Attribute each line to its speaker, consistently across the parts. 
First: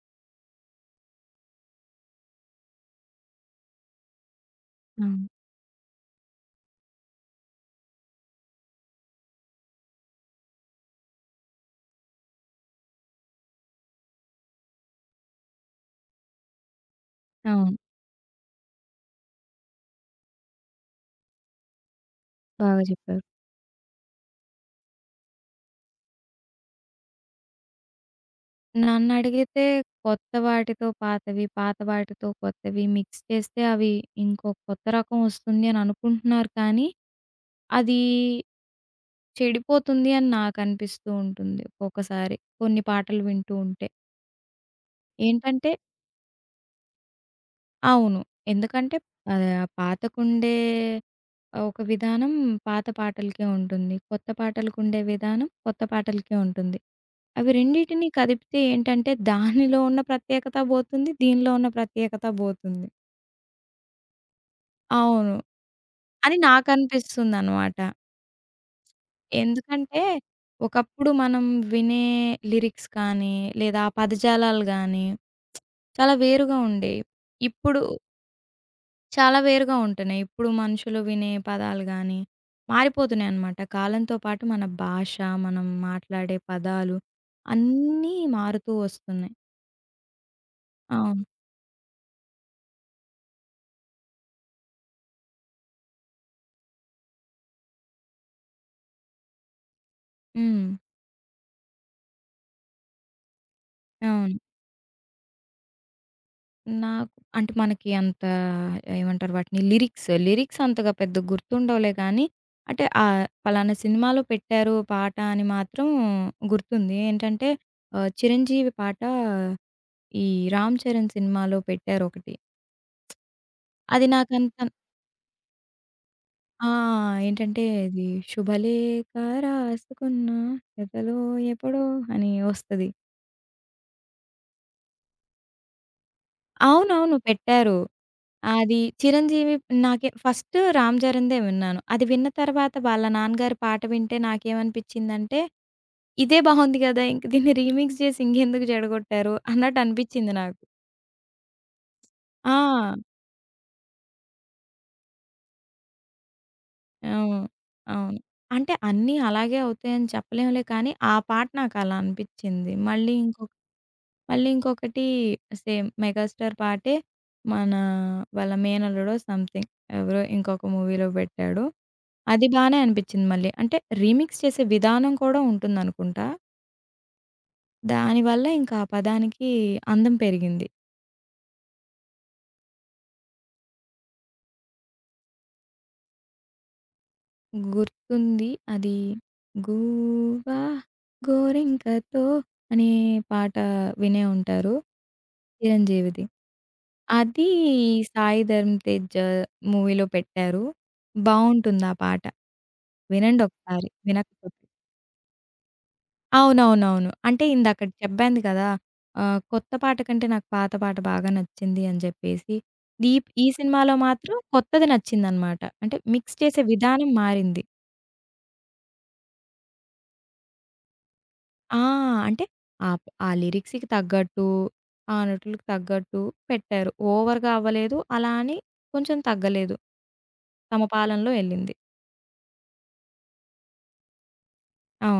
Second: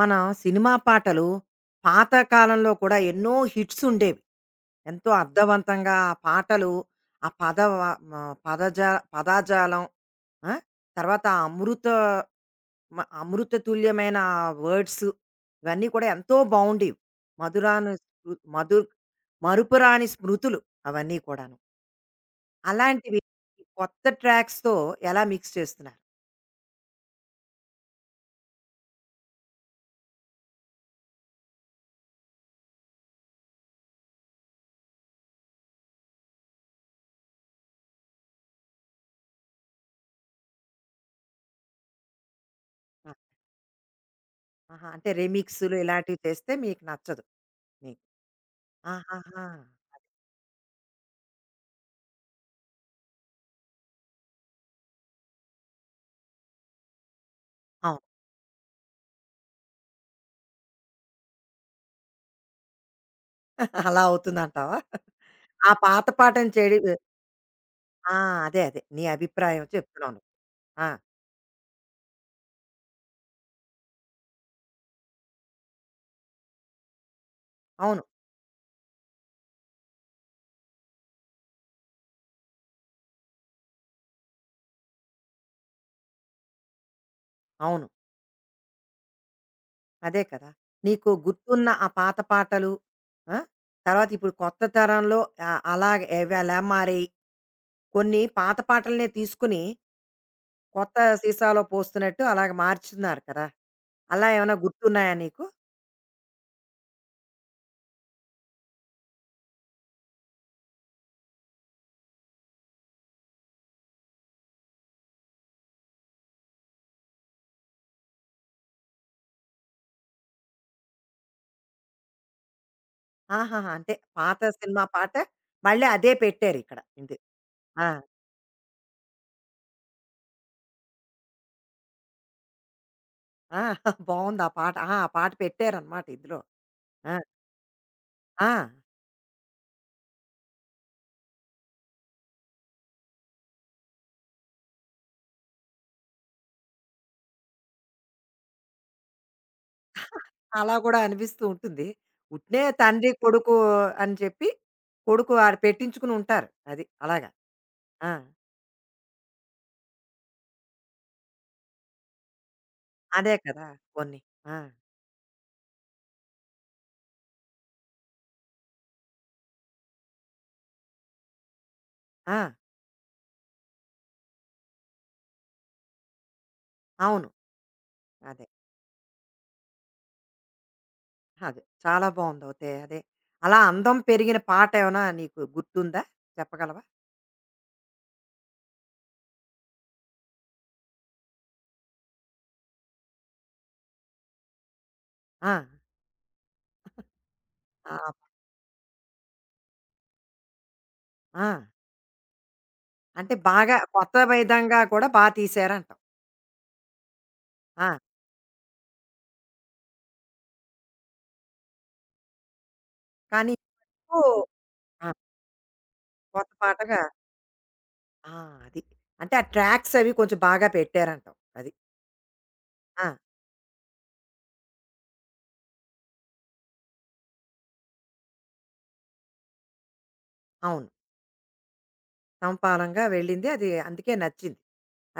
Speaker 1: మన సినిమా పాటలు పాత కాలంలో కూడా ఎన్నో హిట్స్ ఉండేవి. ఎంతో
Speaker 2: అవును.
Speaker 1: అర్థవంతంగా ఆ పాటలు, ఆ పద వ మ పదజా పదాజాలం. ఆ! తర్వాత ఆ అమృత మ అమృత తుల్యమైన వర్డ్స్ ఇవన్నీ కూడా ఎంతో బావుండేవి.
Speaker 2: అవును.
Speaker 1: మధురాను స్మృ మధు మరుపురాని స్మృతులు అవన్నీ కూడాను.
Speaker 2: బాగా చెప్పారు.
Speaker 1: అలాంటివి ఈ కొత్త ట్రాక్స్‌తో ఎలా మిక్స్ చేస్తున్నారు?
Speaker 2: నన్నడిగితే కొత్త వాటితో పాతవి, పాత వాటితో కొత్తవి మిక్స్ చేస్తే అవి ఇంకో కొత్త రకం వస్తుంది అని అనుకుంటున్నారు కానీ, అది చెడిపోతుంది అని నాకనిపిస్తూ ఉంటుంది ఒక్కొక్కసారి. కొన్ని
Speaker 1: ఆ!
Speaker 2: పాటలు వింటూ ఉంటే.
Speaker 1: ఆహా! అంటే
Speaker 2: ఏంటంటే
Speaker 1: రీమిక్స్‌లు ఇలాంటివి చేస్తే మీకు నచ్చదు మీకు.
Speaker 2: అవును. ఎందుకంటే
Speaker 1: ఆహాహా!
Speaker 2: పాతకుండే ఒక విధానం పాత పాటలకే ఉంటుంది. కొత్త పాటలకుండే విధానం కొత్త పాటలకే ఉంటుంది. అవి
Speaker 1: అవును.
Speaker 2: రెండిటిని కదిపితే ఏంటంటే దానిలో ఉన్న ప్రత్యేకత బోతుంది. దీనిలో ఉన్న ప్రత్యేకత బోతుంది.
Speaker 1: అలా అవుతుందంటావా?
Speaker 2: అవును.
Speaker 1: ఆ పాత
Speaker 2: అని
Speaker 1: పాటని చెడి
Speaker 2: నాకనిపిస్తుందనమాట.
Speaker 1: ఆ! అదే, అదే. నీ అభిప్రాయం
Speaker 2: ఎందుకంటే
Speaker 1: చెప్తున్నావు నువ్వు. ఆ!
Speaker 2: ఒకప్పుడు మనం వినే లిరిక్స్ కానీ, లేదా ఆ పదజాలాలు గానీ చాలా వేరుగా ఉండేవి. ఇప్పుడు
Speaker 1: అవును,
Speaker 2: చాలా వేరుగా ఉంటున్నాయి. ఇప్పుడు మనుషులు వినే పదాలు గాని, మారిపోతున్నాయనమాట. కాలంతో పాటు మన భాష, మనం మాట్లాడే పదాలు
Speaker 1: అవును.
Speaker 2: అన్నీ మారుతూ వస్తున్నాయి.
Speaker 1: అదే కదా! నీకు
Speaker 2: అవును.
Speaker 1: గుర్తున్న ఆ పాత పాటలు, ఆ, తర్వాత ఇప్పుడు కొత్త తరంలో ఆహ్, అలాగే అవి ఎలా మారాయి? కొన్ని పాత పాటలనే తీసుకొని
Speaker 2: హ్మ్.
Speaker 1: కొత్త సీసాలో పోస్తున్నట్టు అలాగ మార్చుతున్నారు కదా! అలా
Speaker 2: అవును.
Speaker 1: ఏమైనా గుర్తున్నాయా నీకు?
Speaker 2: నాకు అంటే మనకి అంత ఏమంటారు వాటిని లిరిక్స్, లిరిక్స్ అంతగా పెద్ద గుర్తుండవులే గానీ, అంటే పలానా సినిమాలో పెట్టారు పాట అని మాత్రం గుర్తుంది. ఏంటంటే చిరంజీవి పాట ఈ 'రామ్ చరణ్' సినిమాలో పెట్టారొకటి.
Speaker 1: ఆహాహా! అంటే
Speaker 2: అది
Speaker 1: పాత
Speaker 2: నాకంత
Speaker 1: సినిమా పాట మళ్ళీ అదే
Speaker 2: ఆ!
Speaker 1: పెట్టారిక్కడ ఇది.
Speaker 2: ఏంటంటే
Speaker 1: ఆ!
Speaker 2: ఇది శుభలేఖ రాసుకున్న కథలో ఎప్పుడో అని వస్తది.
Speaker 1: ఆ! బావుంది ఆ పాట. ఆ! ఆ పాట పెట్టారనమాట ఇందులో. ఆ!
Speaker 2: అవునవును పెట్టారు.
Speaker 1: ఆ!
Speaker 2: అది చిరంజీవి నాకే ఫస్ట్ 'రామ్ చరణ్‌దే' విన్నాను. అది విన్న తర్వాత వాళ్ళ నాన్నగారి పాట వింటే నాకేమనిపించిందంటే, ఇదే బావుంది గదా! ఇంక దీన్ని రీమిక్స్ చేసి ఇంకెందుకు చెడగొట్టారు అన్నట్టు అనిపించింది నాకు.
Speaker 1: అలా కూడా అనిపిస్తూ ఉంటుంది. ఉట్టినే
Speaker 2: ఆ!
Speaker 1: తండ్రి, కొడుకు అని చెప్పి కొడుకు ఆడ పెట్టించుకుని ఉంటారు, అది అలాగా.
Speaker 2: అవును.
Speaker 1: ఆ!
Speaker 2: అవును. అంటే అన్నీ అలాగే అవుతాయని చెప్పలేంలే కానీ, ఆ పాట నాకు అలా అనిపించింది. మళ్ళీ
Speaker 1: అదే
Speaker 2: ఇంకొక
Speaker 1: కదా! కొన్ని.
Speaker 2: మళ్ళీ
Speaker 1: ఆ!
Speaker 2: ఇంకొకటి సేమ్ 'మెగాస్టార్' పాటే మన వాళ్ళ మేనల్లుడో సంథింగ్ ఎవరో ఇంకొక మూవీలో పెట్టాడు.
Speaker 1: ఆ!
Speaker 2: అది బానే అనిపిచ్చింది మళ్ళీ. అంటే రీమిక్స్ చేసే విధానం కూడా ఉంటుందనుకుంటా.
Speaker 1: అవును.
Speaker 2: దానివల్ల
Speaker 1: అదే,
Speaker 2: ఇంకా ఆ పదానికి అందం పెరిగింది.
Speaker 1: అదే. చాలా బావుందయితే అదే. అలా అందం పెరిగిన పాటేమైనా నీకు గుర్తుందా? చెప్పగలవా?
Speaker 2: గుర్తుంది అది 'గూవా గోరింకతో' అనే పాట వినే ఉంటారు
Speaker 1: ఆ!
Speaker 2: 'చిరంజీవిది'. అది
Speaker 1: ఆప్
Speaker 2: 'సాయి ధరమ్ తేజ్' మూవీలో పెట్టారు.
Speaker 1: ఆ!
Speaker 2: బావుంటుంది ఆ పాట.
Speaker 1: అంటే
Speaker 2: వినండి
Speaker 1: బాగా
Speaker 2: ఒకసారి.
Speaker 1: కొత్త
Speaker 2: వినకపోతే
Speaker 1: విధంగా కూడా బా తీశారంటావు.
Speaker 2: అవునవునవును. అంటే
Speaker 1: ఆ!
Speaker 2: ఇందాకడ చెప్పాను కదా! కొత్త పాట కంటే నాకు పాత పాట బాగా నచ్చింది అని చెప్పేసి. దీప్ ఈ
Speaker 1: కానీ
Speaker 2: సినిమాలో
Speaker 1: ఇప్పుడు
Speaker 2: మాత్రం కొత్తది
Speaker 1: ఆ!
Speaker 2: నచ్చిందనమాట. అంటే మిక్స్
Speaker 1: కొత్త
Speaker 2: చేసే
Speaker 1: పాటగా
Speaker 2: విధానం మారింది.
Speaker 1: ఆ! అది. అంటే ఆ ట్రాక్స్ అవి కొంచెం బాగా పెట్టారంటావు అది.
Speaker 2: ఆ! అంటే ఆప్
Speaker 1: ఆ!
Speaker 2: ఆ లిరిక్స్‌కి తగ్గట్టు, ఆ నటులకు తగ్గట్టు పెట్టారు. ఓవర్‌గా అవ్వలేదు. అలా అని కొంచెం తగ్గలేదు. తమ
Speaker 1: అవును.
Speaker 2: పాలనలో ఎళ్ళింది.
Speaker 1: సమపాలంగా వెళ్ళింది, అది అందుకే నచ్చింది.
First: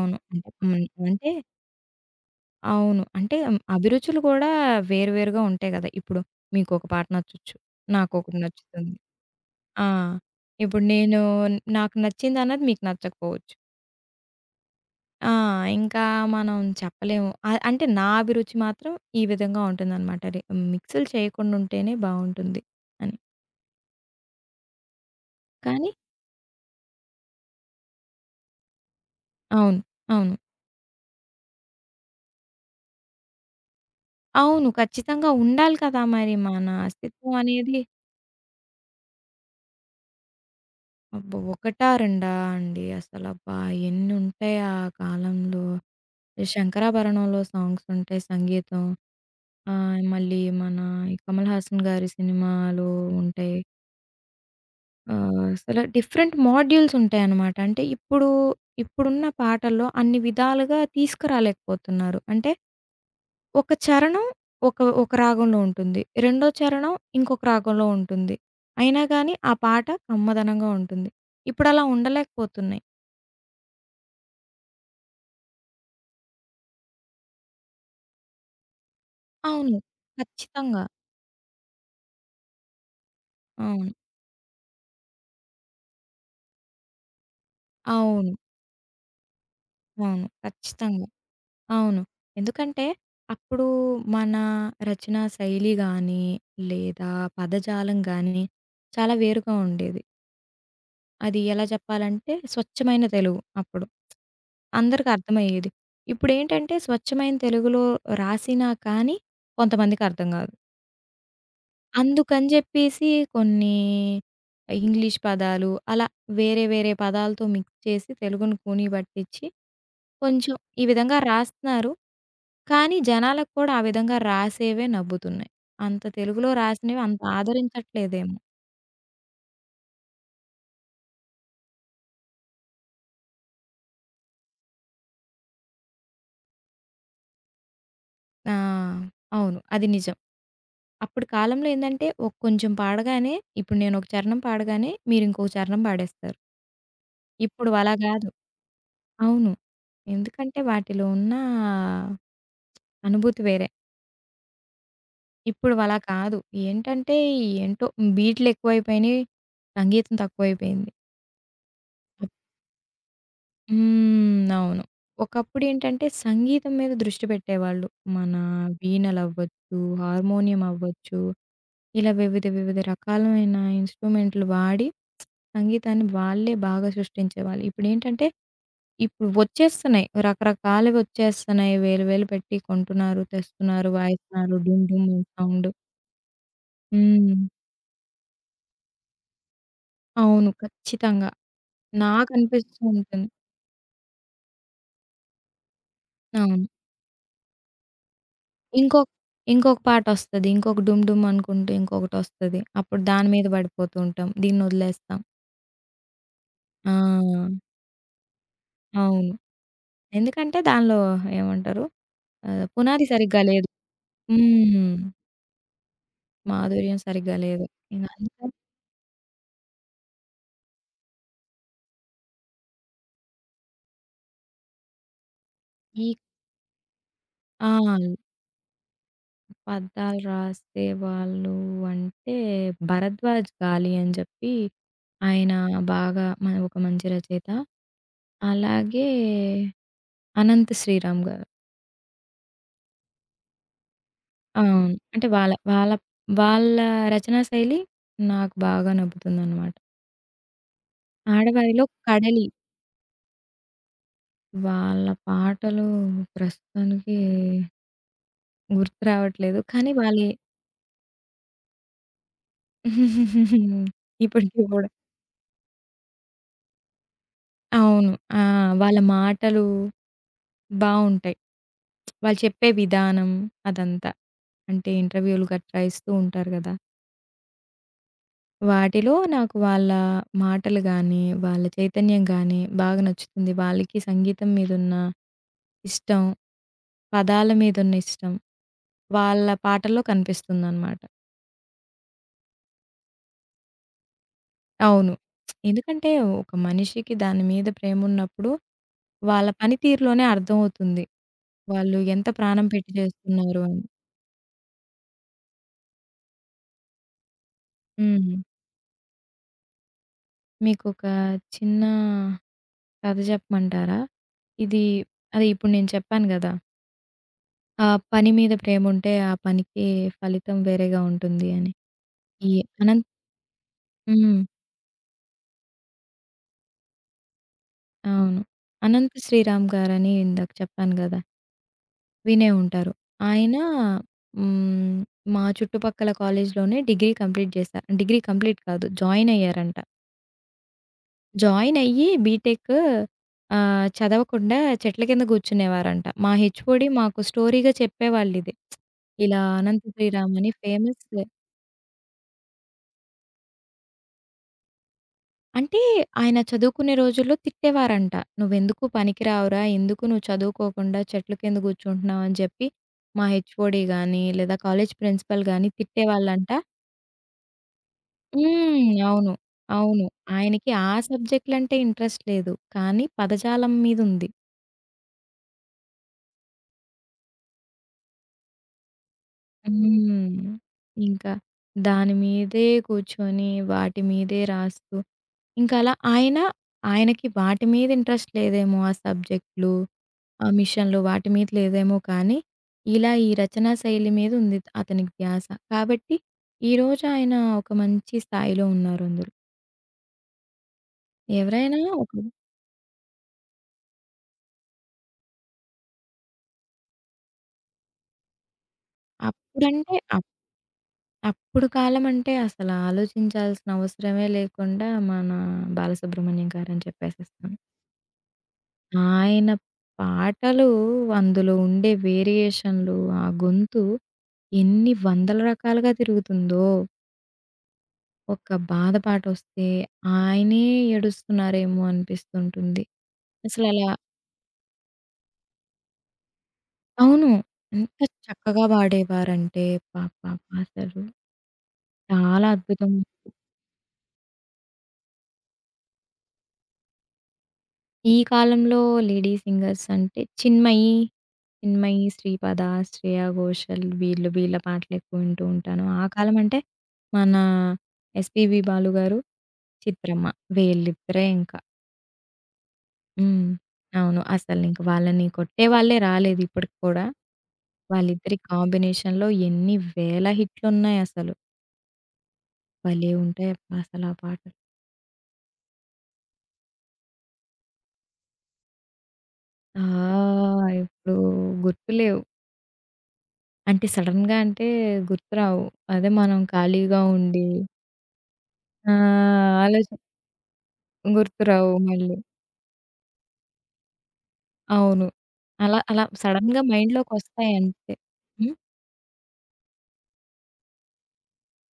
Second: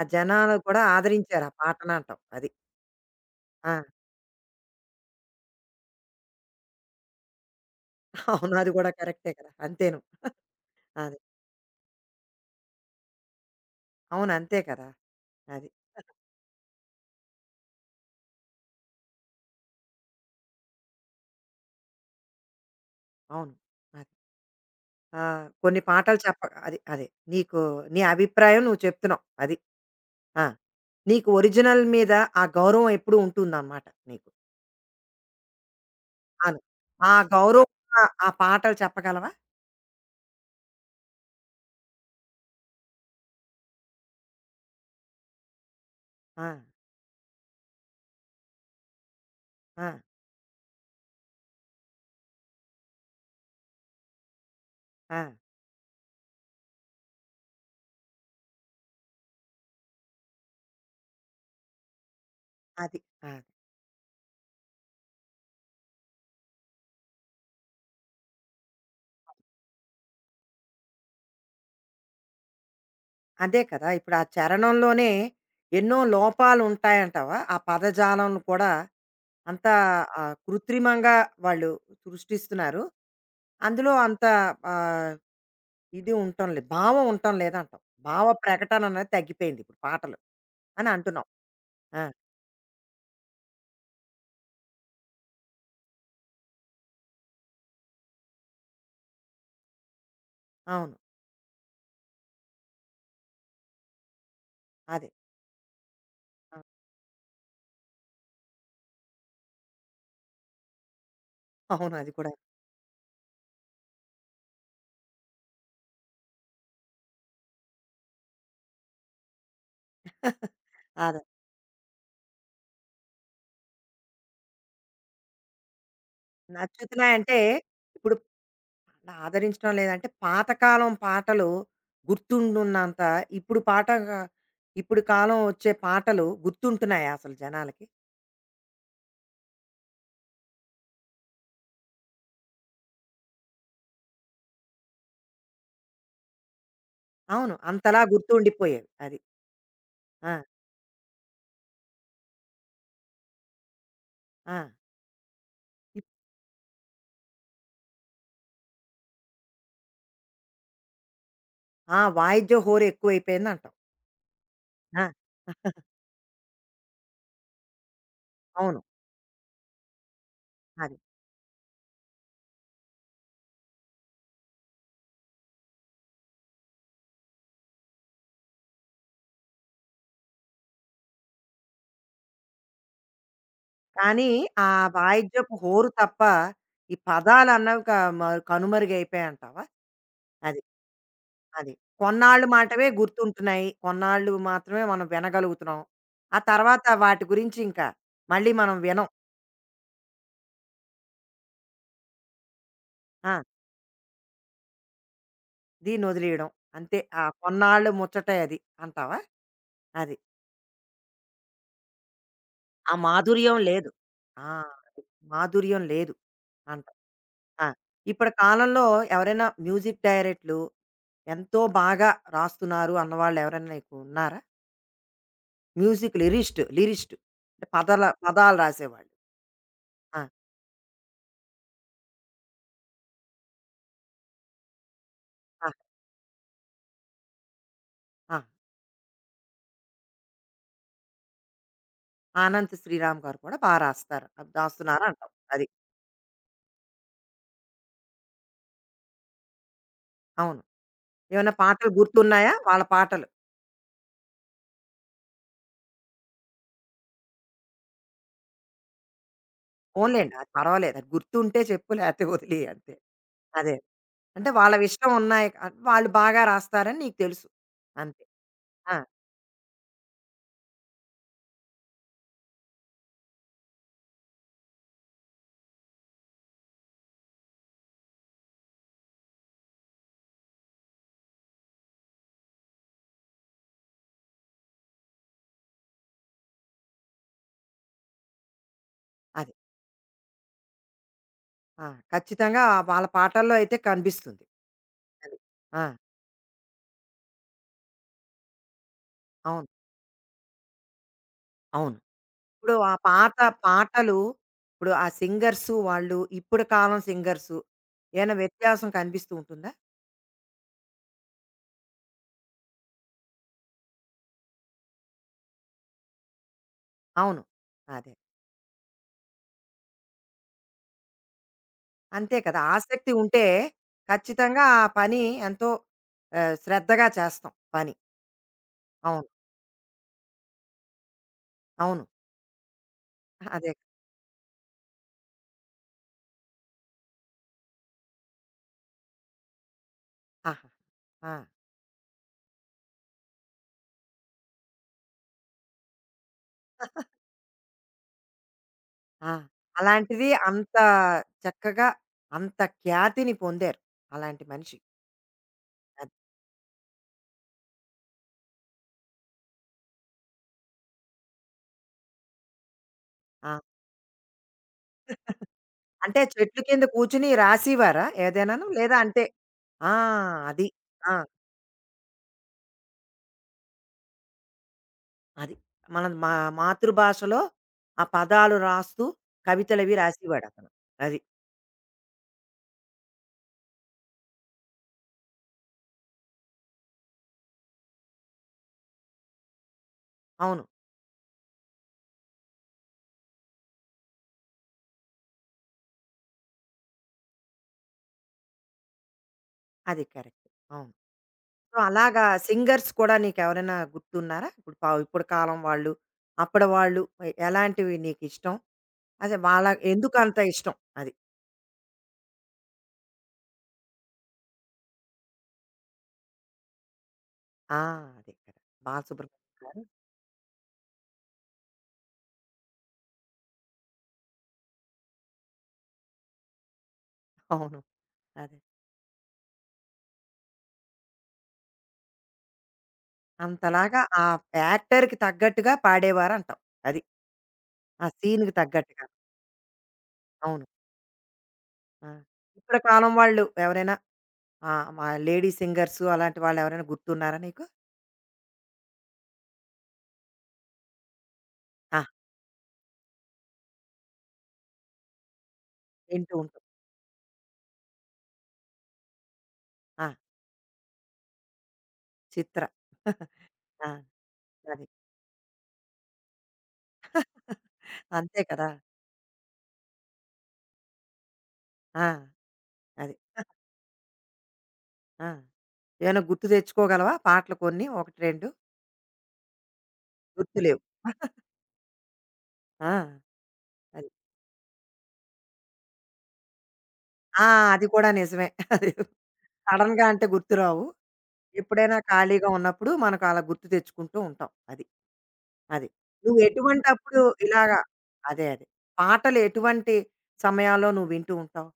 Speaker 1: ఆ
Speaker 2: అంటే
Speaker 1: జనాలు కూడా
Speaker 2: హ్మ్. అంటే
Speaker 1: ఆదరించారు ఆ పాటనాటం అది.
Speaker 2: అవును. అంటే
Speaker 1: ఆ!
Speaker 2: అభిరుచులు కూడా వేరు వేరుగా ఉంటాయి గదా! ఇప్పుడు మీకొక పాట నచ్చొచ్చు. నాకొకటి
Speaker 1: అవును. అది కూడా
Speaker 2: నచ్చుతుంది.
Speaker 1: కరెక్టే కదా!
Speaker 2: ఆ!
Speaker 1: అంతేను
Speaker 2: ఇప్పుడు
Speaker 1: అది.
Speaker 2: నేను నాకు నచ్చిందన్నది మీకు నచ్చకపోవచ్చు.
Speaker 1: అవును. అంతే కదా!
Speaker 2: ఆ!
Speaker 1: అది.
Speaker 2: ఇంకా మనం చెప్పలేము. అ అంటే నా అభిరుచి మాత్రం ఈ విధంగా ఉంటుందనమాట. రి మిక్స్‌లు చేయకుండా ఉంటేనే బావుంటుంది అని.
Speaker 1: అవును. అది. ఆహ్, కొన్ని
Speaker 2: కానీ
Speaker 1: పాటలు చెప్ప అది. అదే. నీకు, నీ అభిప్రాయం నువ్వు చెప్తున్నావు అది.
Speaker 2: అవును. అవును.
Speaker 1: ఆ! నీకు ఒరిజినల్ మీద ఆ గౌరవం ఎప్పుడూ ఉంటుందనమాట నీకు.
Speaker 2: అవును. ఖచ్చితంగా ఉండాలి కదా! మరి
Speaker 1: అవును.
Speaker 2: మన
Speaker 1: ఆ
Speaker 2: అస్తిత్వం అనేది
Speaker 1: గౌరవంగా ఆ ఆ పాటలు చెప్పగలవా?
Speaker 2: అబ్బో! ఒకటా రెండా అండి అసలబ్బా! ఎన్నుంటాయి ఆ కాలంలో.
Speaker 1: ఆ!
Speaker 2: 'శంకరాభరణంలో' సాంగ్స్ ఉంటాయి సంగీతం.
Speaker 1: ఆ!
Speaker 2: మళ్ళీ మన ఈ 'కమల్ హాసన్' గారి సినిమాలో ఉంటాయి.
Speaker 1: ఆ!
Speaker 2: అసలు డిఫరెంట్ మాడ్యూల్స్ ఉంటాయన్నమాట. అంటే ఇప్పుడు ఇప్పుడున్న పాటల్లో అన్ని విధాలుగా తీసుకురాలేకపోతున్నారు. అంటే
Speaker 1: అది. ఆ!
Speaker 2: ఒక చరణం ఒక ఒక రాగంలో ఉంటుంది. రెండో చరణం ఇంకొక రాగంలో ఉంటుంది. అయినా గాని ఆ పాట కమ్మదనంగా ఉంటుంది. ఇప్పుడలా ఉండలేకపోతున్నాయి.
Speaker 1: అదే కదా! ఇప్పుడు ఆ చరణంలోనే ఎన్నో లోపాలు ఉంటాయంటావా? ఆ పదజాలం కూడా అంతా
Speaker 2: అవును.
Speaker 1: ఆహ్,
Speaker 2: ఖచ్చితంగా.
Speaker 1: కృత్రిమంగా వాళ్ళు సృష్టిస్తున్నారు.
Speaker 2: అవును.
Speaker 1: అందులో అంత ఆహ్, ఇది ఉండటం లేదు, భావం ఉండటం లేదంటావు. భావ
Speaker 2: అవును.
Speaker 1: ప్రకటన అనేది తగ్గిపోయింది ఇప్పుడు పాటలు
Speaker 2: అవును.
Speaker 1: అని
Speaker 2: ఖచ్చితంగా.
Speaker 1: అంటున్నావు.
Speaker 2: అవును.
Speaker 1: ఆ!
Speaker 2: ఎందుకంటే, అప్పుడు మన రచనా శైలి గానీ, లేదా పదజాలం గానీ, చాలా వేరుగా ఉండేది.
Speaker 1: అవును.
Speaker 2: అది ఎలా చెప్పాలంటే, స్వచ్ఛమైన తెలుగు అప్పుడు. అందరికి
Speaker 1: అదే.
Speaker 2: అర్థమయ్యేది.
Speaker 1: ఆ,
Speaker 2: ఇప్పుడేంటంటే, స్వచ్ఛమైన తెలుగులో రాసినా కానీ, కొంతమందికి అర్థం గాదు.
Speaker 1: అవును, అది కూడా.
Speaker 2: అందుకని జెప్పేసి కొన్ని ఇంగ్లీష్ పదాలు, అలా వేరే వేరే పదాలతో మిక్స్ చేసి తెలుగును కూనీ బట్టిచ్చి కొంచెం ఈ విధంగా
Speaker 1: అదే.
Speaker 2: రాస్తున్నారు. కానీ జనాలకు కూడా ఆ విధంగా రాసేవే నవ్వుతున్నాయి. అంత తెలుగులో రాసినవి అంత
Speaker 1: నచ్చుతున్నాయంటే ఇప్పుడు
Speaker 2: ఆదరించట్లేదేమో.
Speaker 1: నా ఆదరించడం లేదంటే పాతకాలం పాటలు గుర్తుండున్నంత ఇప్పుడు పాట ఇప్పుడు కాలం వచ్చే పాటలు గుర్తుంటున్నాయి అసలు జనాలకి.
Speaker 2: ఆ! అవును. అది నిజం. అప్పటి కాలంలో ఏందంటే ఒక కొంచెం పాడగానే ఇప్పుడు నేనొక చరణం పాడగానే మీరింకొక చరణం పాడేస్తారు.
Speaker 1: అవును.
Speaker 2: ఇప్పుడు అలా
Speaker 1: అంతలా
Speaker 2: గాదు.
Speaker 1: గుర్తుండిపోయేవి అది.
Speaker 2: అవును.
Speaker 1: ఆ!
Speaker 2: ఎందుకంటే వాటిలో ఉన్న అనుభూతి వేరే.
Speaker 1: ఆ!
Speaker 2: ఇప్పుడు అలా
Speaker 1: ఇప్
Speaker 2: కాదు. ఏంటంటే ఏంటో బీట్లెక్కువైపోయినియి, సంగీతం తక్కువైపోయింది.
Speaker 1: ఆ! వాయిద్య హోరు ఎక్కువైపోయిందంటావు.
Speaker 2: హ్మ్. అవును.
Speaker 1: ఆ!
Speaker 2: ఒకప్పుడేంటంటే సంగీతం మీద దృష్టి పెట్టేవాళ్ళు. మన
Speaker 1: అవును
Speaker 2: వీణలవ్వచ్చు, హార్మోనియం
Speaker 1: అది.
Speaker 2: అవ్వచ్చు, ఇలా వివిధ వివిధ రకాలమైన ఇన్‌స్ట్రుమెంట్లు వాడి సంగీతాన్ని వాళ్ళే బాగా సృష్టించేవాళ్ళు. ఇప్పుడేంటంటే ఇప్పుడు వచ్చేస్తున్నాయి. రకరకాలవి వచ్చేస్తున్నాయి. వేలు వేలు పెట్టి కొంటున్నారు, తెస్తున్నారు,
Speaker 1: కానీ
Speaker 2: వాయిస్తున్నారు.
Speaker 1: ఆ
Speaker 2: డూమ్ డూమ్
Speaker 1: వాయిద్యపు
Speaker 2: సౌండ్.
Speaker 1: హోరు తప్ప ఈ
Speaker 2: హ్మ్.
Speaker 1: పదాలన్నవి క మ కనుమరుగైపోయాయంటావా?
Speaker 2: అవును.
Speaker 1: అది.
Speaker 2: ఖచ్చితంగా.
Speaker 1: అది. కొన్నాళ్ళు
Speaker 2: నాకనిపిస్తూ
Speaker 1: మాటవే
Speaker 2: ఉంటుంది.
Speaker 1: గుర్తుంటున్నాయి, కొన్నాళ్ళు మాత్రమే మనం వినగలుగుతున్నాం. ఆ
Speaker 2: అవును.
Speaker 1: తర్వాత వాటి గురించి ఇంకా మళ్ళీ మనం
Speaker 2: ఇంకొక
Speaker 1: వినం.
Speaker 2: ఇంకొక పాటొస్తది. ఇంకొక 'డుమ్ డుమ్' అనుకుంటూ ఇంకొకటొస్తది. అప్పుడు దాని
Speaker 1: ఆ!
Speaker 2: మీద పడిపోతూ ఉంటాం. దీన్నొదిలేస్తాం.
Speaker 1: దీన్నొదిలేయడం. అంతే. ఆ
Speaker 2: ఆ!
Speaker 1: కొన్నాళ్ళు ముచ్చటే అది అంటావా?
Speaker 2: అవును.
Speaker 1: అది.
Speaker 2: ఎందుకంటే దానిలో ఏమంటారు
Speaker 1: ఆ
Speaker 2: పునాది సరిగ్గా
Speaker 1: మాధుర్యం
Speaker 2: లేదు.
Speaker 1: లేదు. ఆ!
Speaker 2: హ్మ్.
Speaker 1: అది. మాధుర్యం లేదు అంటావు.
Speaker 2: మాధుర్యం సరిగ్గా లేదు.
Speaker 1: ఆ!
Speaker 2: ఇంక
Speaker 1: ఇప్పటి
Speaker 2: అందుకని
Speaker 1: కాలంలో ఎవరైనా మ్యూజిక్ డైరెక్టర్లు ఎంతో బాగా రాస్తున్నారు అన్నవాళ్ళు ఎవరైనా నీకు ఉన్నారా?
Speaker 2: ఈ
Speaker 1: మ్యూజిక్ లిరిస్ట్ లిరిస్ట్.
Speaker 2: ఆ!
Speaker 1: పదాలు రాసేవాళ్ళు.
Speaker 2: పద్దాలు
Speaker 1: ఆ!
Speaker 2: రాసే వాళ్ళు అంటే 'భరద్వాజ్ గాలి' అని చెప్పి ఆయన
Speaker 1: ఆ!
Speaker 2: బాగా మ ఒక మంచి రచయిత.
Speaker 1: ఆ!
Speaker 2: అలాగే 'అనంత శ్రీరామ్' గారు.
Speaker 1: ఆనంద్ శ్రీరామ్ గారు కూడా బా రాస్తారు, అది
Speaker 2: అవును.
Speaker 1: రాస్తున్నారు
Speaker 2: అంటే
Speaker 1: అంటాం
Speaker 2: వాళ్ళ
Speaker 1: అది.
Speaker 2: వాళ్ళ వాళ్ళ రచనా శైలి నాకు బాగా నప్పుతుందనమాట.
Speaker 1: అవును. ఏమన్నా
Speaker 2: ఆడవారిలో
Speaker 1: పాటలు
Speaker 2: కడలి
Speaker 1: గుర్తున్నాయా? వాళ్ళ పాటలు.
Speaker 2: వాళ్ళ పాటలు ప్రస్తుతానికి గుర్తు రావట్లేదు. కానీ వాళ్ళయి
Speaker 1: పోన్లేండి అది పర్వాలేదు, అది గుర్తుంటే చెప్పు లేతే వదిలేయి అంతే. అదే.
Speaker 2: ఇప్పటికి
Speaker 1: అంటే
Speaker 2: గూడా.
Speaker 1: వాళ్ళవిష్టం ఉన్నాయి ఆహ్, వాళ్ళు బాగా రాస్తారని నీకు తెలుసు.
Speaker 2: అవును.
Speaker 1: అంతే.
Speaker 2: ఆ!
Speaker 1: ఆ!
Speaker 2: వాళ్ళ మాటలు బావుంటాయి. వాళ్ళు చెప్పే విధానం అదంతా. అంటే ఇంటర్వ్యూలు గట్రా ఇస్తూ ఉంటారు గదా! వాటిలో నాకు వాళ్ళ మాటలు గానీ, వాళ్ళ చైతన్యం గానీ బాగా నచ్చుతుంది. వాళ్ళకి సంగీతం మీదున్న ఇష్టం, పదాల మీదున్న ఇష్టం, వాళ్ళ
Speaker 1: అది.
Speaker 2: పాటల్లో కనిపిస్తుందనమాట.
Speaker 1: ఆ! ఖచ్చితంగా వాళ్ళ పాటల్లో అయితే కనిపిస్తుంది
Speaker 2: అవును.
Speaker 1: అది. ఆ!
Speaker 2: ఎందుకంటే ఒక మనిషికి దాని మీద ప్రేమున్నప్పుడు వాళ్ళ
Speaker 1: అవును.
Speaker 2: పని తీరులోనే అర్థమవుతుంది.
Speaker 1: అవును.
Speaker 2: వాళ్ళు ఎంత ప్రాణం
Speaker 1: ఇప్పుడు
Speaker 2: పెట్టి
Speaker 1: ఆ పాత
Speaker 2: చేస్తున్నారు అని.
Speaker 1: పాటలు ఇప్పుడు ఆ సింగర్సు వాళ్ళు ఇప్పుడు కాలం సింగర్సు ఏమైనా
Speaker 2: హ్మ్.
Speaker 1: వ్యత్యాసం కనిపిస్తూ ఉంటుందా?
Speaker 2: మీకొక చిన్న కథ చెప్పమంటారా? ఇది అదే ఇప్పుడు నేను చెప్పాను గదా!
Speaker 1: అవును.
Speaker 2: ఆ!
Speaker 1: అదే.
Speaker 2: పని మీద ప్రేముంటే ఆ పనికి ఫలితం వేరేగా ఉంటుంది అని.
Speaker 1: అంతే
Speaker 2: ఈ
Speaker 1: కదా!
Speaker 2: అనంత్
Speaker 1: ఆసక్తి ఉంటే
Speaker 2: హ్మ్.
Speaker 1: ఖచ్చితంగా ఆ పని ఎంతో ఆహ్, శ్రద్ధగా చేస్తాం పని.
Speaker 2: అవును. అనంత
Speaker 1: అవును.
Speaker 2: శ్రీరామ్ గారని ఇందాక చెప్పాను గదా!
Speaker 1: అవును.
Speaker 2: వినే ఉంటారు. ఆయన
Speaker 1: అదే.
Speaker 2: హ్మ్. మా చుట్టుపక్కల కాలేజ్‌లోనే డిగ్రీ కంప్లీట్ చేశా డిగ్రీ కంప్లీట్ కాదు జాయిన్ అయ్యారంట.
Speaker 1: ఆహా! ఆ!
Speaker 2: జాయిన్ అయ్యి బీటెక్ చదవకుండా చెట్ల కింద కూర్చునేవారంట. మా హెచ్ఓడి మాకు స్టోరీగా చెప్పేవాళ్ళిది.
Speaker 1: ఆ!
Speaker 2: ఇలా అనంత
Speaker 1: అలాంటిది
Speaker 2: శ్రీరామ్ అని
Speaker 1: అంత
Speaker 2: ఫేమస్
Speaker 1: చక్కగా అంత ఖ్యాతిని పొందారు. అలాంటి మనిషి.
Speaker 2: అంటే
Speaker 1: అది.
Speaker 2: ఆయన చదువుకునే రోజుల్లో తిట్టేవారంట. "నువ్వెందుకు పనికిరావురా? ఎందుకు నువ్వు చదువుకోకుండా చెట్ల కింద కూర్చుంటున్నావు" అని చెప్పి మా
Speaker 1: ఆ!
Speaker 2: హెచ్ఓడి గాని, లేదా కాలేజ్ ప్రిన్సిపల్ గాని
Speaker 1: అంటే
Speaker 2: తిట్టేవాళ్ళంట.
Speaker 1: చెట్టు కింద కూర్చొని రాసేవారా ఏదైనాను?
Speaker 2: హ్మ్.
Speaker 1: లేదా అంతే
Speaker 2: అవును.
Speaker 1: ఆ!
Speaker 2: అవును.
Speaker 1: అది.
Speaker 2: ఆయనకి ఆ
Speaker 1: ఆ!
Speaker 2: సబ్జెక్ట్‌లంటే ఇంట్రెస్ట్ లేదు. కానీ పదజాలం మీదుంది.
Speaker 1: అది. మన మా మాతృభాషలో ఆ పదాలు రాస్తూ కవితలవి
Speaker 2: హ్మ్.
Speaker 1: రాసేవాడతను. అది.
Speaker 2: ఇంకా దాని మీదే కూర్చొని, వాటి మీదే రాస్తూ ఇంకలా ఆయన ఆయనకి వాటి మీద ఇంట్రెస్ట్ లేదేమో ఆ సబ్జెక్ట్‌లు ఆ!
Speaker 1: అవును.
Speaker 2: మిషన్లు వాటి మీద లేదేమో కానీ, ఇలా ఈ రచనా శైలి మీద ఉంది అతనికి ధ్యాస. కాబట్టి ఈరోజు ఆయన ఒక మంచి స్థాయిలో ఉన్నారు అందరూ.
Speaker 1: అది కరెక్ట్. అవును. సో,
Speaker 2: ఎవరైనా ఒక
Speaker 1: అలాగా సింగర్స్ కూడా నీకెవరైనా గుర్తున్నారా? ఇప్పుడు పా ఇప్పుడు కాలం వాళ్ళు, అప్పడి వాళ్ళు, ఎలాంటివి నీకిష్టం? అదే వాళ్ళ
Speaker 2: అప్పుడంటే అప్
Speaker 1: ఎందుకంత ఇష్టం? అది.
Speaker 2: అప్పుడు కాలం అంటే అసలు ఆలోచించాల్సిన అవసరమే లేకుండా మన బాలసుబ్రహ్మణ్యం గారని చెప్పేసేస్తాను.
Speaker 1: ఆ! అదే కదా!
Speaker 2: ఆయన
Speaker 1: బాలసుబ్రహ్మణ్యం గారు.
Speaker 2: పాటలు అందులో ఉండే వేరియేషన్‌లు, ఆ గొంతు ఎన్ని వందల రకాలుగా తిరుగుతుందో.
Speaker 1: అవును.
Speaker 2: ఒక
Speaker 1: అదే.
Speaker 2: బాధ పాటొస్తే ఆయనే ఏడుస్తున్నారేమో అనిపిస్తుంటుంది. అసలలా
Speaker 1: అంతలాగా ఆ యాక్టర్‌కి తగ్గట్టుగా పాడేవారంటావు అది.
Speaker 2: అవును. ఎంత
Speaker 1: ఆ సీన్‌కి
Speaker 2: చక్కగా
Speaker 1: తగ్గట్టుగా.
Speaker 2: పాడేవారంటే అబ్బబ్బబ్బా!
Speaker 1: అవును.
Speaker 2: అసలు
Speaker 1: ఆ!
Speaker 2: చాలా
Speaker 1: ఇప్పడి
Speaker 2: అద్భుతం.
Speaker 1: కాలం వాళ్ళు ఎవరైనా ఆహ్, మా లేడీ సింగర్స్ అలాంటి వాళ్ళెవరైనా గుర్తున్నారా నీకు?
Speaker 2: ఈ కాలంలో లేడీ సింగర్స్ అంటే చిన్మయి,
Speaker 1: ఆ!
Speaker 2: చిన్మయి, శ్రీపద, శ్రేయ ఘోషల్ వీళ్ళ పాటలెక్కువ వింటూ ఉంటాను. ఆ
Speaker 1: వింటూ
Speaker 2: కాలం అంటే
Speaker 1: ఉంటావు.
Speaker 2: మన ఎస్‌పీబీ బాలు గారు,
Speaker 1: ఆ!
Speaker 2: చిత్రమ్మ వీళ్ళిద్దరే ఇంకా.
Speaker 1: చిత్ర.
Speaker 2: హ్మ్.
Speaker 1: ఆ!
Speaker 2: అవును. అసలింక
Speaker 1: అది.
Speaker 2: వాళ్ళని కొట్టేవాళ్ళే రాలేదు ఇప్పటికి కూడా. వాళ్ళిద్దరి
Speaker 1: అంతే కదా!
Speaker 2: కాంబినేషన్‌లో ఎన్ని వేల హిట్లున్నాయసలు.
Speaker 1: ఆ!
Speaker 2: భలే
Speaker 1: అది.
Speaker 2: ఉంటాయబ్బా! అసలు ఆ పాటలు.
Speaker 1: ఆ! ఏమైనా గుర్తు తెచ్చుకోగలవా పాటలు కొన్ని? 1, 2
Speaker 2: ఆ!
Speaker 1: గుర్తు లేవు.
Speaker 2: ఇప్పుడు గుర్తులేవు.
Speaker 1: ఆ!
Speaker 2: అంటే
Speaker 1: అది.
Speaker 2: సడెన్‌గా అంటే గుర్తురావు. అదే మనం ఖాళీగా
Speaker 1: ఆ!
Speaker 2: ఉండి
Speaker 1: అది కూడా నిజమే. అది
Speaker 2: ఆ! ఆలోచి
Speaker 1: సడెన్‌గా అంటే గుర్తురావు.
Speaker 2: గుర్తురావు
Speaker 1: ఎప్పుడైనా
Speaker 2: మళ్ళీ.
Speaker 1: ఖాళీగా ఉన్నప్పుడు మనకు అలా గుర్తు తెచ్చుకుంటూ ఉంటాం అది.
Speaker 2: అవును. అలా
Speaker 1: అది.
Speaker 2: అలా
Speaker 1: నువ్వు
Speaker 2: సడెన్‌గా
Speaker 1: ఎటువంటప్పుడు ఇలాగా
Speaker 2: మైండ్‌లోకొస్తాయంతే.
Speaker 1: అదే,
Speaker 2: హ్మ్.
Speaker 1: అదే. పాటలు ఎటువంటి సమయాల్లో నువ్వు వింటూ ఉంటావు?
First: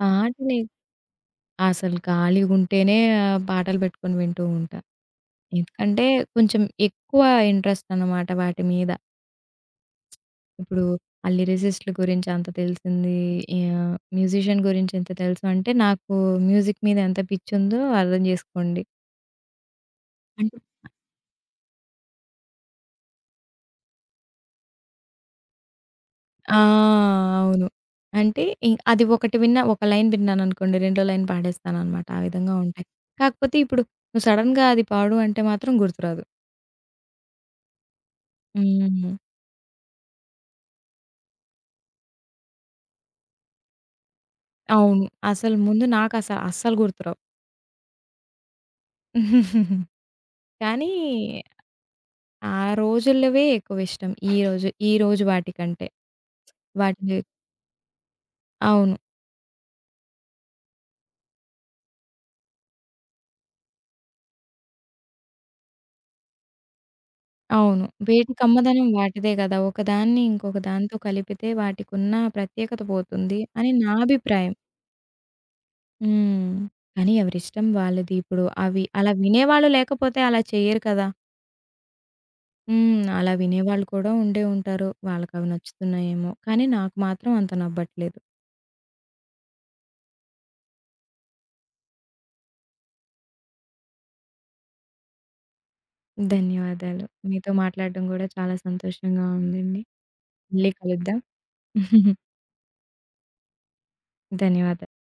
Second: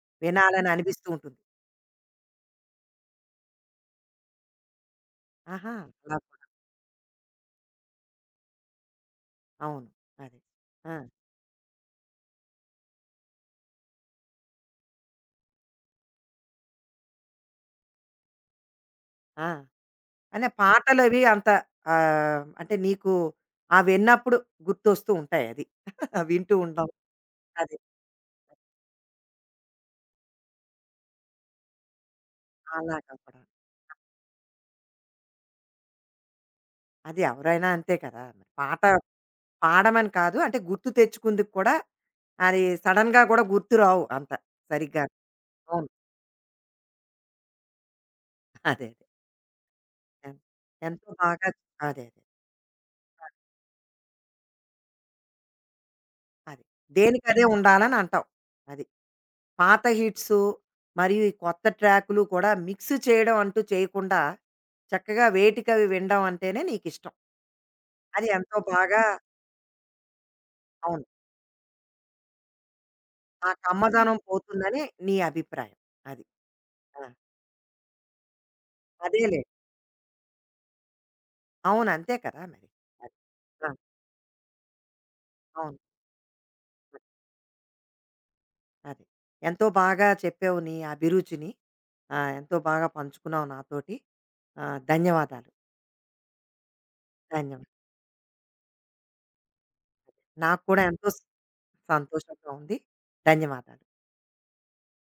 Speaker 2: పాటలే
Speaker 1: వినాలని అనిపిస్తూ ఉంటుంది.
Speaker 2: అసలు ఖాళీగుంటేనే పాటలు పెట్టుకొని వింటూ ఉంటా.
Speaker 1: ఆహా!
Speaker 2: ఎందుకంటే
Speaker 1: అలా కూడా.
Speaker 2: కొంచెం ఎక్కువ ఇంట్రెస్ట్ అనమాట వాటి మీద.
Speaker 1: అవును. అది.
Speaker 2: ఇప్పుడు
Speaker 1: ఆ!
Speaker 2: ఆ లిరిసిస్ట్‌ల గురించి అంత తెలిసింది. యాహ్! మ్యూజిషియన్ గురించి ఇంత తెలుసు అంటే, నాకు మ్యూజిక్ మీద ఎంత పిచ్చుందో అర్థం జేసుకోండి.
Speaker 1: ఆ! అంటే
Speaker 2: అంటే
Speaker 1: పాటలవి అంత ఆహ్, అంటే నీకు ఆ విన్నప్పుడు గుర్తొస్తూ ఉంటాయి అది. వింటూ
Speaker 2: ఆ!
Speaker 1: ఉంటాం.
Speaker 2: అవును.
Speaker 1: అది.
Speaker 2: అంటే ఇ అది ఒకటి విన్నా, ఒక లైన్ విన్నాననుకోండి, రెండో లైన్ పాడేస్తాననమాట. ఆ విధంగా ఉంటాయి.
Speaker 1: అలాగా కూడా.
Speaker 2: కాకపోతే ఇప్పుడు నువ్వు సడెన్‌గా అది పాడు అంటే మాత్రం గుర్తురాదు.
Speaker 1: అది ఎవరైనా అంతే కదా! మరి పాట
Speaker 2: హ్మ్.
Speaker 1: పాడమని కాదు, అంటే గుర్తు తెచ్చుకుందుకు కూడా అది సడెన్‌గా కూడా గుర్తు రావు అంత
Speaker 2: అవును.
Speaker 1: సరిగ్గా.
Speaker 2: అసలు ముందు
Speaker 1: అవును.
Speaker 2: నాకస అస్సలు గుర్తురావు.
Speaker 1: అదే, అదే. ఎన్
Speaker 2: కానీ
Speaker 1: ఎంతో బాగా అదే, అదే
Speaker 2: ఆ రోజులవే ఎక్కువిష్టం. ఈ రోజు, ఈ రోజు వాటికంటే.
Speaker 1: అది.
Speaker 2: వాటి
Speaker 1: దేనికదే ఉండాలని అంటావు. అది.
Speaker 2: అవును.
Speaker 1: పాత హిట్సు మరియు ఈ కొత్త ట్రాకులు కూడా మిక్స్ చేయడం అంటూ చేయకుండా చక్కగా వేటికవి వినడం అంటేనే నీకిష్టం.
Speaker 2: అవును.
Speaker 1: అది
Speaker 2: వేటి
Speaker 1: ఎంతో
Speaker 2: కమ్మదనం
Speaker 1: బాగా
Speaker 2: వాటిదే గదా! ఒకదాన్ని ఇంకొక దాంతో
Speaker 1: అవును.
Speaker 2: కలిపితే వాటికున్న ప్రత్యేకత పోతుంది
Speaker 1: ఆ
Speaker 2: అని నా
Speaker 1: కమ్మదనం
Speaker 2: అభిప్రాయం.
Speaker 1: పోతుందని నీ అభిప్రాయం. అది.
Speaker 2: హ్మ్.
Speaker 1: ఆ!
Speaker 2: కానీ ఎవరిష్టం వాళ్ళది. ఇప్పుడు అవి అలా
Speaker 1: అదేలే.
Speaker 2: వినేవాళ్ళు లేకపోతే అలా చెయ్యరు కదా!
Speaker 1: అవును. అంతే కదా! మరి.
Speaker 2: హ్మ్.
Speaker 1: అది.
Speaker 2: అలా
Speaker 1: ఆ!
Speaker 2: వినేవాళ్ళు కూడా ఉండే ఉంటారు. వాళ్ళకవి
Speaker 1: అవును.
Speaker 2: నచ్చుతున్నాయేమో! కానీ నాకు మాత్రం అంత నవ్వట్లేదు.
Speaker 1: అది. ఎంతో బాగా చెప్పావు నీ అభిరుచిని. ఆహ్, ఎంతో బాగా పంచుకున్నావు నాతోటి. ఆహ్, ధన్యవాదాలు.
Speaker 2: ధన్యవాదాలు. మీతో
Speaker 1: ధన్యవాదాలు.
Speaker 2: మాట్లాడడం గూడా చాలా సంతోషంగా ఉందండి.
Speaker 1: నాకు
Speaker 2: మళ్ళీ
Speaker 1: కూడా ఎంతో
Speaker 2: కలుద్దాం.
Speaker 1: సంతోషంగా ఉంది. ధన్యవాదాలు.
Speaker 2: ధన్యవాదాలు.